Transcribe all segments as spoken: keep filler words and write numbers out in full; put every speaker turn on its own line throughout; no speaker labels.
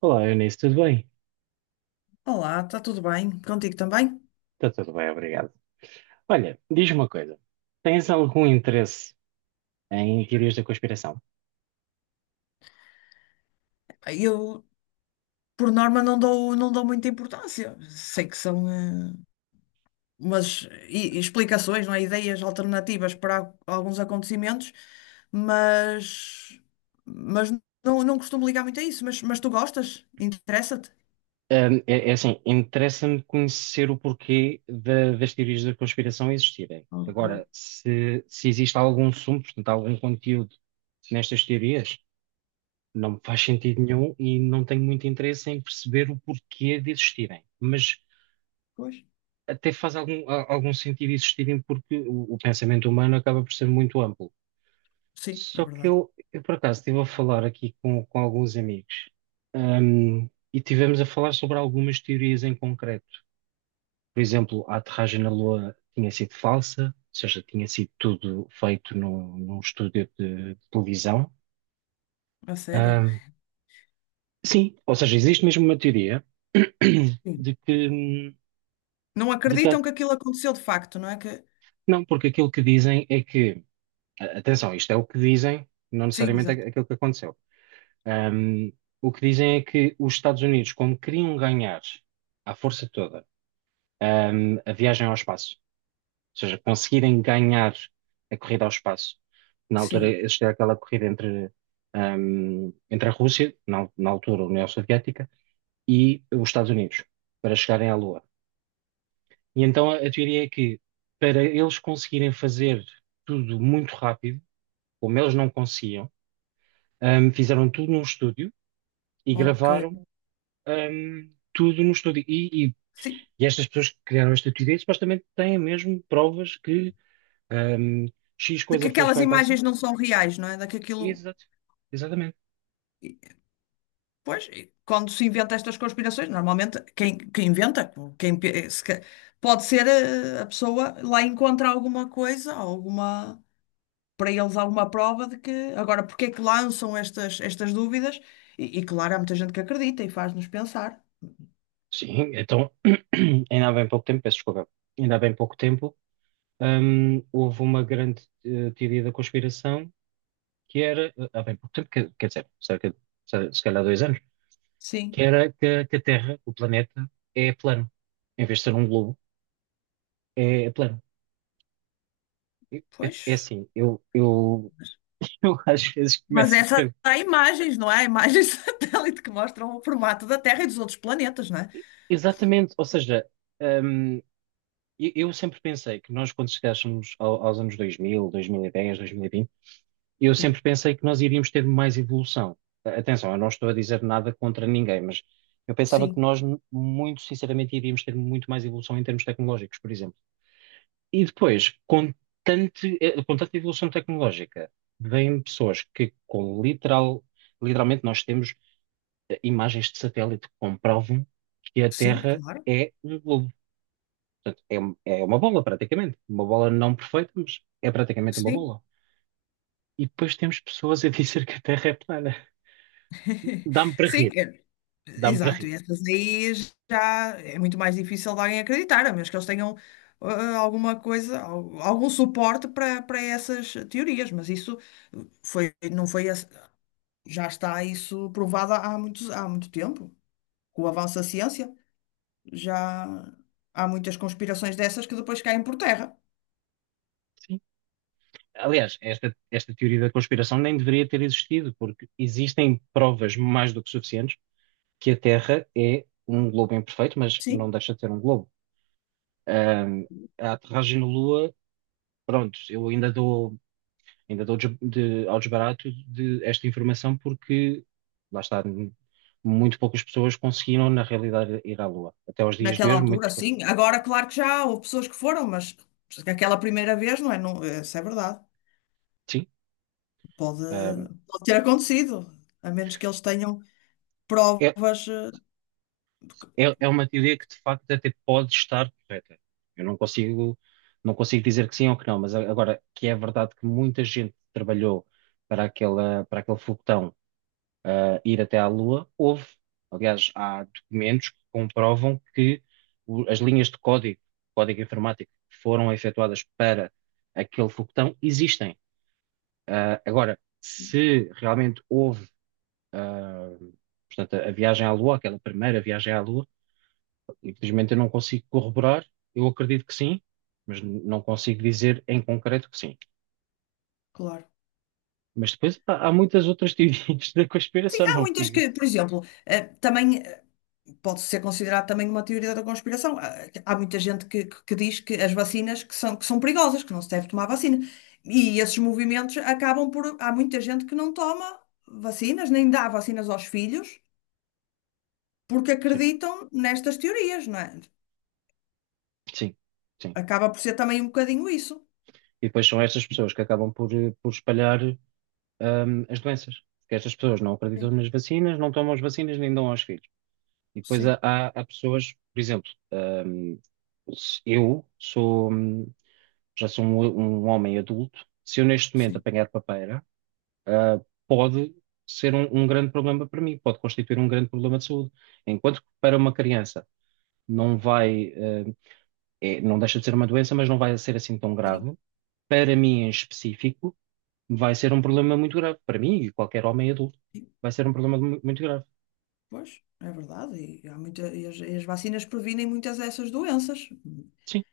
Olá, Eunice, tudo bem?
Olá, está tudo bem? Contigo também?
Está tudo bem, obrigado. Olha, diz-me uma coisa. Tens algum interesse em teorias da conspiração?
Eu, por norma, não dou, não dou muita importância. Sei que são eh, umas i- explicações, não é? Ideias alternativas para a- alguns acontecimentos, mas, mas não, não costumo ligar muito a isso. Mas, mas tu gostas? Interessa-te?
É, é assim, interessa-me conhecer o porquê da- das teorias da conspiração existirem.
Ok.
Agora, se, se existe algum sumo, portanto, algum conteúdo nestas teorias, não me faz sentido nenhum e não tenho muito interesse em perceber o porquê de existirem. Mas
Pois.
até faz algum, a- algum sentido existirem porque o, o pensamento humano acaba por ser muito amplo.
Sim, é
Só que
verdade.
eu, eu por acaso estive a falar aqui com, com alguns amigos, ahm, e tivemos a falar sobre algumas teorias em concreto. Por exemplo, a aterragem na Lua tinha sido falsa, ou seja, tinha sido tudo feito num, num estúdio de televisão.
A sério?
Ahm, sim, ou seja, existe mesmo uma teoria
Sim.
de que,
Não
de que, há-
acreditam que aquilo aconteceu de facto, não é? Que...
não, porque aquilo que dizem é que, a- atenção, isto é o que dizem, não
Sim,
necessariamente
exato.
é aquilo que aconteceu. Um, o que dizem é que os Estados Unidos, como queriam ganhar à força toda, um, a viagem ao espaço, ou seja, conseguirem ganhar a corrida ao espaço, na altura
Sim.
existia aquela corrida entre, um, entre a Rússia, na, na altura a União Soviética, e os Estados Unidos, para chegarem à Lua. E então a, a teoria é que, para eles conseguirem fazer tudo muito rápido, como eles não conseguiam, um, fizeram tudo num estúdio e
Ok.
gravaram hum, tudo no estúdio. E, e-
Sim.
e estas pessoas que criaram esta teoria supostamente têm mesmo provas que hum, X
De que
coisa foi
aquelas
feita assim.
imagens não são reais, não é? De que aquilo.
Exato. Exatamente.
Pois, e quando se inventa estas conspirações, normalmente quem, quem inventa, quem, pe- se ca- pode ser eh, a pessoa lá encontra alguma coisa, alguma, para eles alguma prova de que. Agora, porque é que lançam estas, estas dúvidas? E, e claro, há muita gente que acredita e faz-nos pensar.
Sim, então, ainda há bem pouco tempo, peço desculpa, ainda há bem pouco tempo, hum, houve uma grande eh, teoria da conspiração que era, eh, há bem pouco tempo, quer, quer dizer, cerca de, se se calhar dois anos, que
Sim,
era que, a que a Terra, o planeta, é plano. Em vez de ser um globo, é é plano. É, é
pois.
assim, eu, eu Eu às vezes
Mas
começo a
essa
pensar.
há imagens, não é? Há imagens satélite que mostram o formato da Terra e dos outros planetas, não é?
Exatamente, ou seja, hum, eu, eu sempre pensei que nós, quando chegássemos ao- aos anos dois mil, dois mil e dez, dois mil e vinte, eu
Sim,
sempre pensei que nós iríamos ter mais evolução. A- Atenção, eu não estou a dizer nada contra ninguém, mas eu pensava que
sim,
nós, m- muito sinceramente, iríamos ter muito mais evolução em termos tecnológicos, por exemplo. E depois, com, tante- eh, com tanta evolução tecnológica, vêm pessoas que, com literal, literalmente, nós temos imagens de satélite que comprovam que a
sim,
Terra
claro.
é um globo. Portanto, é, um- é uma bola, praticamente. Uma bola não perfeita, mas é praticamente uma
Sim,
bola. E depois temos pessoas a dizer que a Terra é plana. Dá-me para
sim,
rir,
é,
dá-me para
exato.
rir.
E essas aí já é muito mais difícil de alguém acreditar, a menos que eles tenham ah, alguma coisa, al- algum suporte para para essas teorias. Mas isso foi, não foi, esse- já está isso provado há muitos, há muito tempo. Com o avanço da ciência, já há muitas conspirações dessas que depois caem por terra.
Sim. Aliás, esta, esta teoria da conspiração nem deveria ter existido, porque existem provas mais do que suficientes que a Terra é um globo imperfeito, mas não
Sim,
deixa de ser um globo. Ahm, a aterragem na Lua, pronto, eu ainda dou. Ainda dou de, de, ao desbarato de esta informação porque, lá está, muito poucas pessoas conseguiram, na realidade, ir à Lua. Até aos dias de
naquela
hoje, muito
altura,
pouco.
sim. Agora, claro que já houve pessoas que foram, mas aquela primeira vez, não é? Não, isso é verdade.
Sim,
Pode,
ahm,
pode ter acontecido, a menos que eles tenham
é,
provas. eh, porque-
é, é uma teoria que, de facto, até pode estar correta. Eu não consigo, não consigo dizer que sim ou que não, mas a- agora, que é verdade que muita gente trabalhou para aquela, para aquele foguetão ah, ir até à Lua. Houve, aliás, há documentos que comprovam que o- as linhas de código, código informático, que foram efetuadas para aquele foguetão existem. Ah, agora, se realmente houve, ah, portanto, a a viagem à Lua, aquela primeira viagem à Lua, infelizmente eu não consigo corroborar, eu acredito que sim. Mas n- não consigo dizer em concreto que sim.
Claro.
Mas depois há, há muitas outras teorias da
Sim,
conspiração,
há
não
muitas
fico.
que, por exemplo, eh, também. Pode ser considerado também uma teoria da conspiração. Há há muita gente que, que- que diz que as vacinas que são, que são perigosas, que não se deve tomar vacina. E esses movimentos acabam por. Há muita gente que não toma vacinas, nem dá vacinas aos filhos, porque
Sim,
acreditam nestas teorias, não é?
sim. Sim.
Acaba por ser também um bocadinho isso.
E depois são estas pessoas que acabam por, eh, por espalhar, hum, as doenças. Porque estas pessoas não acreditam
Sim,
nas vacinas, não tomam as vacinas, nem dão aos filhos. E depois
sim,
há, há- há pessoas, por exemplo, hum, se eu sou, hum, já sou um, um homem adulto, se eu neste momento
sim.
apanhar papeira, ah, pode ser um, um grande problema para mim, pode constituir um grande problema de saúde. Enquanto que para uma criança não vai, ah, é- não deixa de ser uma doença, mas não vai ser assim tão
Sim.
grave. Para mim em específico, vai ser um problema muito grave para mim e qualquer homem adulto.
Sim.
Vai ser um problema mu- muito grave.
Pois, é verdade. E, há muita, e as, e as vacinas previnem muitas dessas doenças.
Sim.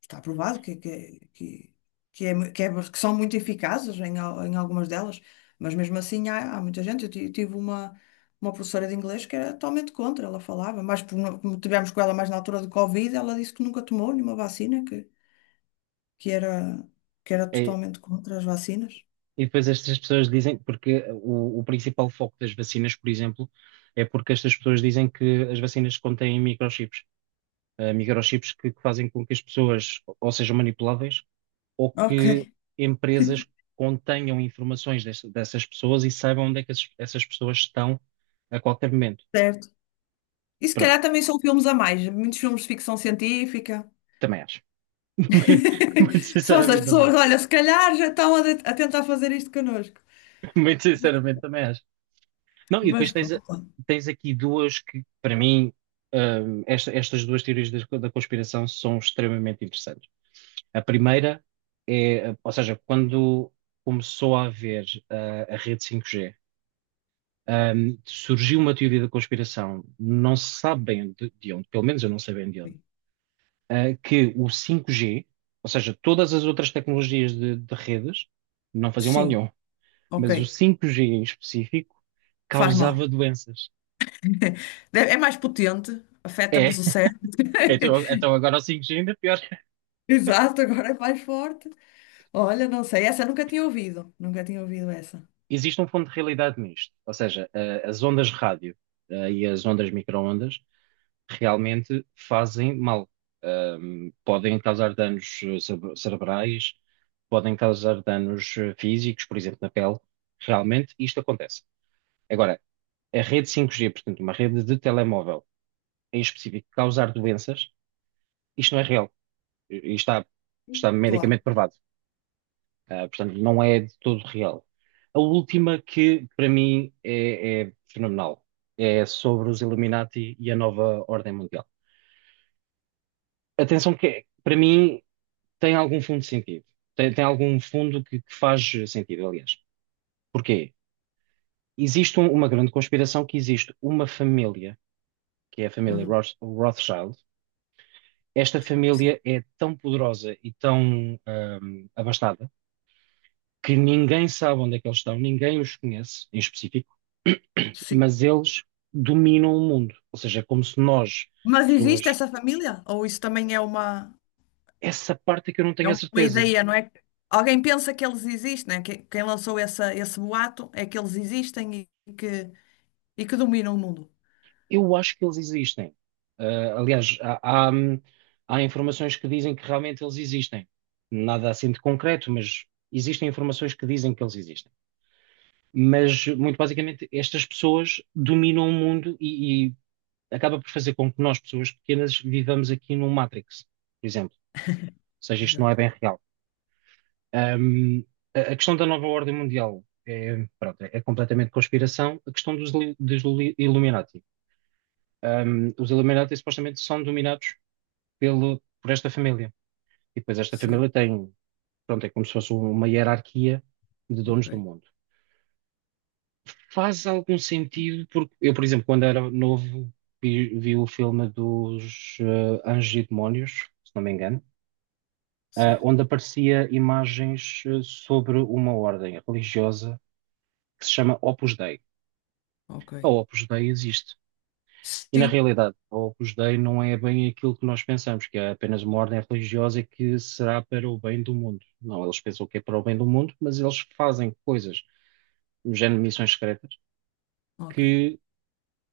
Está provado que, que, que, que, é, mu- que, é- que são muito eficazes em, al- em algumas delas, mas mesmo assim há, há muita gente. Eu ti- tive uma, uma professora de inglês que era totalmente contra, ela falava, mas por no- como tivemos com ela mais na altura do Covid, ela disse que nunca tomou nenhuma vacina, que, que era, que era
É-
totalmente contra as vacinas.
e depois estas pessoas dizem, porque o, o principal foco das vacinas, por exemplo, é porque estas pessoas dizem que as vacinas contêm microchips. Eh, microchips que, que fazem com que as pessoas ou sejam manipuláveis ou
Ok,
que empresas contenham informações desse- dessas pessoas e saibam onde é que essas, essas pessoas estão a qualquer momento.
certo. E se
Pronto,
calhar também são filmes a mais, muitos filmes de ficção científica.
também acho. Muito muito
Só as
sinceramente, também
pessoas,
acho.
olha, se calhar já estão a, de- a tentar fazer isto connosco.
Muito sinceramente, também acho. Não, e
Mas
depois tens,
pronto.
tens aqui duas que, para mim, hum, esta- estas duas teorias da, da conspiração são extremamente interessantes. A primeira é, ou seja, quando começou a haver ah, a rede cinco G, hum, surgiu uma teoria da conspiração, não se sabe bem de, de onde, pelo menos eu não sei bem de onde, ah, que o cinco G, ou seja, todas as outras tecnologias de, de redes, não faziam mal
Sim,
nenhum,
ok.
mas o cinco G em específico
Faz mal.
causava doenças.
Deve- É mais potente, afeta-nos o cérebro.
Então, então agora o cinco G ainda é pior.
Exato, agora é mais forte. Olha, não sei, essa eu nunca tinha ouvido. Nunca tinha ouvido essa.
Existe um fundo de realidade nisto. Ou seja, a- as ondas de rádio, eh, e as ondas micro-ondas realmente fazem mal. Ahm, podem causar danos eh, cere- cerebrais, podem causar danos eh, físicos, por exemplo, na pele. Realmente isto acontece. Agora, a rede cinco G, portanto, uma rede de telemóvel em específico, causar doenças, isto não é real. E e está, está
Claro.
medicamente provado. Ah, portanto, não é de todo real. A última que, para mim, é, é fenomenal. É sobre os Illuminati e a nova ordem mundial. Atenção que, para mim, tem algum fundo de sentido. Tem, tem algum fundo que, que faz sentido, aliás. Porquê? Existe um- uma grande conspiração que existe uma família, que é a família
Uhum.
Roth- Rothschild. Esta
Sim,
família é tão poderosa e tão ahm, abastada que ninguém sabe onde é que eles estão, ninguém os conhece em específico.
sim.
Mas eles dominam o mundo. Ou seja, é como se nós,
Mas existe
pessoas,
essa família? Ou isso também é uma,
essa parte é que eu não
é
tenho a
uma
certeza.
ideia, não é? Alguém pensa que eles existem, né? Que, quem lançou essa, esse boato é que eles existem e que e que dominam o mundo.
Eu acho que eles existem. Ah, aliás, há, há, hum, há informações que dizem que realmente eles existem. Nada assim de concreto, mas existem informações que dizem que eles existem. Mas, muito basicamente, estas pessoas dominam o mundo e, e acaba por fazer com que nós, pessoas pequenas, vivamos aqui num Matrix, por exemplo. Ou seja, isto não é
Exato.
bem real. Um, a a questão da nova ordem mundial é, pronto, é é completamente conspiração. A questão dos, li- dos li- Illuminati. Um, os Illuminati supostamente são dominados pelo, por esta família. E depois esta
Sim,
família tem, pronto, é como se fosse um, uma hierarquia de
ok.
donos do mundo. Faz algum sentido, porque eu, por exemplo, quando era novo, vi, vi o filme dos eh, Anjos e Demónios, se não me engano, ah,
Certo,
onde aparecia imagens eh, sobre uma ordem religiosa que se chama Opus Dei.
ok.
A Opus Dei existe. E na
Sim,
realidade, a Opus Dei não é bem aquilo que nós pensamos, que é apenas uma ordem religiosa que será para o bem do mundo. Não, eles pensam que é para o bem do mundo, mas eles fazem coisas, no género de missões secretas,
ok.
que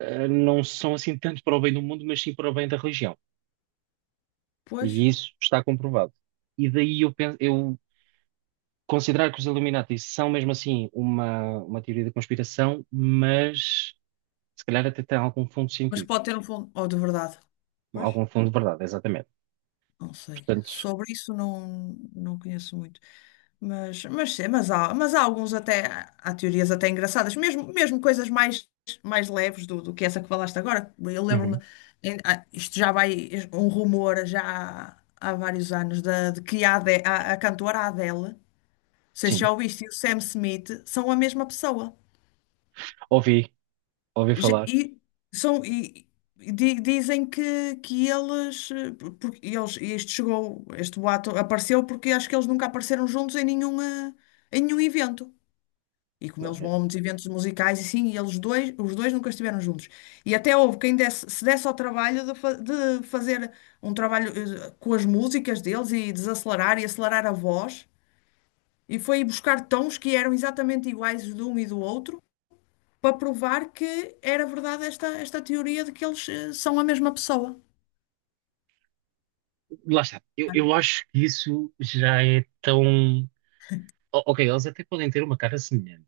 eh, não são assim tanto para o bem do mundo, mas sim para o bem da religião. E
Pois,
isso está comprovado. E daí eu, penso, eu considerar que os Illuminati são mesmo assim uma, uma teoria da conspiração, mas se calhar até tem algum fundo de
mas
sentido,
pode ter um fundo. Oh, de verdade. Pois.
algum fundo de verdade, exatamente.
Não sei.
Portanto,
Sobre isso não, não conheço muito. Mas, mas, sim, mas, há, mas há alguns até, há teorias até engraçadas, mesmo, mesmo coisas mais, mais leves do, do que essa que falaste agora. Eu lembro-me,
Uhum.
em- ah, isto já vai, um rumor já há, há vários anos, da, de que a, Ade- a, a cantora Adele, não sei se
Sim,
já ouviste, e o Sam Smith são a mesma pessoa.
ouvi, ouvi
Ge-
falar.
E, são, e, e di- dizem que, que eles, eh, porque eles, e isto chegou, este boato apareceu porque acho que eles nunca apareceram juntos em nenhuma, em nenhum evento. E como eles vão a muitos eventos musicais e sim, e eles dois, os dois nunca estiveram juntos. E até houve quem desse, se desse ao trabalho de, fa- de fazer um trabalho eh, com as músicas deles e desacelerar e acelerar a voz. E foi buscar tons que eram exatamente iguais de um e do outro para provar que era verdade esta, esta teoria de que eles eh, são a mesma pessoa.
Lá está. Eu, eu acho que isso já é tão. O- Ok, eles até podem ter uma cara semelhante.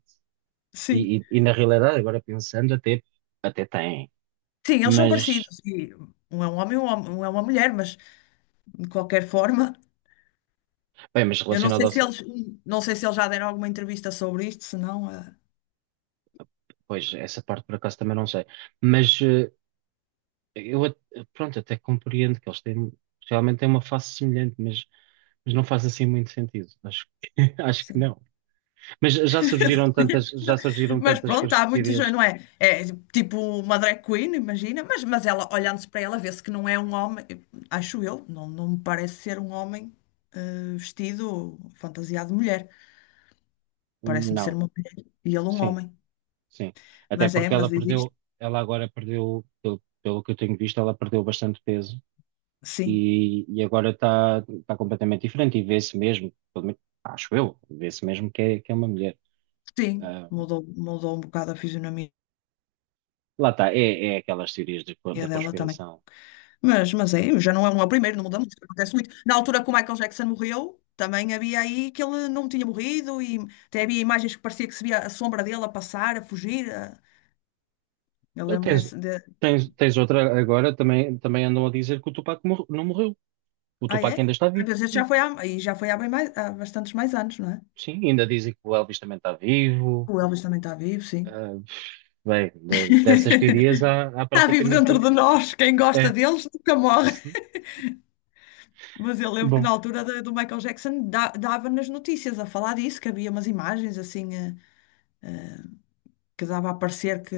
Sim.
E, e- e na realidade, agora pensando, até, até têm.
Sim, eles são
Mas,
parecidos. E um é um homem, um hom- um é uma mulher, mas de qualquer forma,
bem, mas
eu não
relacionado
sei
a.
se eles, não sei se eles já deram alguma entrevista sobre isto, se não, eh,
Pois, essa parte por acaso também não sei. Mas eh, eu, at- pronto, até compreendo que eles têm. Realmente têm uma face semelhante, mas, mas não faz assim muito sentido. Acho, que- acho que
sim.
não. Mas já surgiram tantas, já surgiram
Mas
tantas
pronto, há muitos,
conspiratorias?
não é? É tipo uma drag queen, imagina, mas, mas ela, olhando-se para ela, vê-se que não é um homem, acho eu, não, não me parece ser um homem eh, vestido, fantasiado de mulher. Parece-me ser uma mulher e ele um
Sim,
homem.
sim. Até
Mas é,
porque ela
mas existe.
perdeu, ela agora perdeu, pelo, pelo que eu tenho visto, ela perdeu bastante peso
Sim,
e, e agora está tá tá completamente diferente e vê-se mesmo, pelo menos, acho eu, vê-se mesmo que é, que é uma mulher.
sim.
Ah,
Mudou, mudou um bocado a fisionomia
lá está, é, é aquelas teorias de co- da
dela também.
conspiração.
Mas, mas é, já não é uma primeira, não muda muito, acontece muito. Na altura que o Michael Jackson morreu, também havia aí que ele não tinha morrido e até havia imagens que parecia que se via a sombra dele a passar, a fugir. a- Eu
Ah,
lembro
Tens,
nessa. De...
tens, tens outra agora, também, também andam a dizer que o Tupac mor- não morreu. O
Ah, é?
Tupac ainda está
Ah,
vivo,
mas isso
sim.
já foi há, e já foi há, bem mais, há bastantes mais anos, não é?
Sim, ainda dizem que o Elvis também está vivo.
O Elvis também está vivo, sim.
Ah, bem, de- dessas teorias há, há
Está vivo
praticamente.
dentro de nós. Quem gosta
É.
deles nunca morre. Mas eu lembro que na
Bom,
altura da- do Michael Jackson da- dava nas notícias a falar disso, que havia umas imagens assim eh, que dava a parecer que,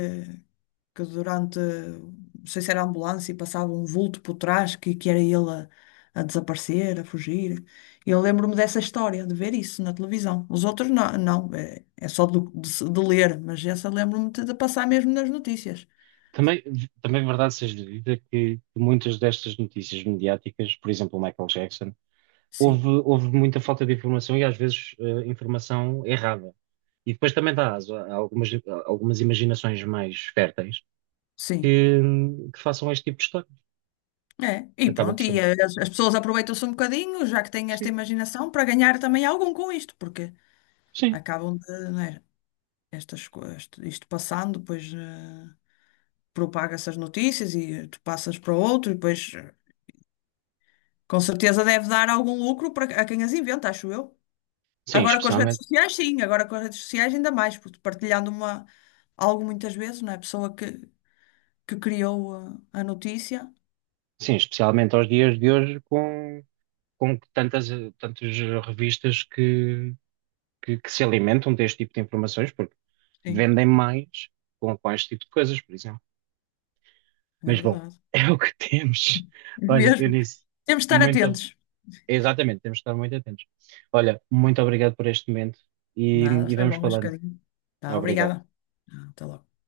que durante, não sei se era a ambulância, e passava um vulto por trás, que, que era ele a, a desaparecer, a fugir. Eu lembro-me dessa história, de ver isso na televisão. Os outros não, não é, é só do- de, se- de ler, mas essa lembro-me de, de passar mesmo nas notícias.
também, também é verdade seja dita que muitas destas notícias mediáticas, por exemplo, o Michael Jackson,
Sim,
houve, houve muita falta de informação e às vezes eh, informação errada. E depois também dá aso a algumas, a algumas imaginações mais férteis
sim.
que, que façam este tipo de história.
É, e
Acaba por
pronto, e
ser.
as, as pessoas aproveitam-se um bocadinho, já que têm esta
Sim,
imaginação, para ganhar também algum com isto, porque
sim,
acabam de, não é, estas, co- isto, isto passando, depois eh, propaga-se as notícias e tu passas para outro, e depois eh, com certeza deve dar algum lucro para a quem as inventa, acho eu.
sim,
Agora com as redes
especialmente,
sociais, sim, agora com as redes sociais ainda mais, porque partilhando uma, algo muitas vezes, não é? A pessoa que, que criou a, a notícia,
sim, especialmente aos dias de hoje com, com tantas, tantas revistas que, que, que se alimentam deste tipo de informações, porque
sim.
vendem mais com, com este tipo de coisas, por exemplo.
É
Mas bom,
verdade.
é o que temos. Olha,
Mesmo.
Eunice,
Temos de estar
muito.
atentos.
Exatamente, temos de estar muito atentos. Olha, muito obrigado por este momento e,
Nada,
e
foi
vamos
bom este
falando.
bocadinho. Tá,
Obrigado.
obrigada. Ah, até logo.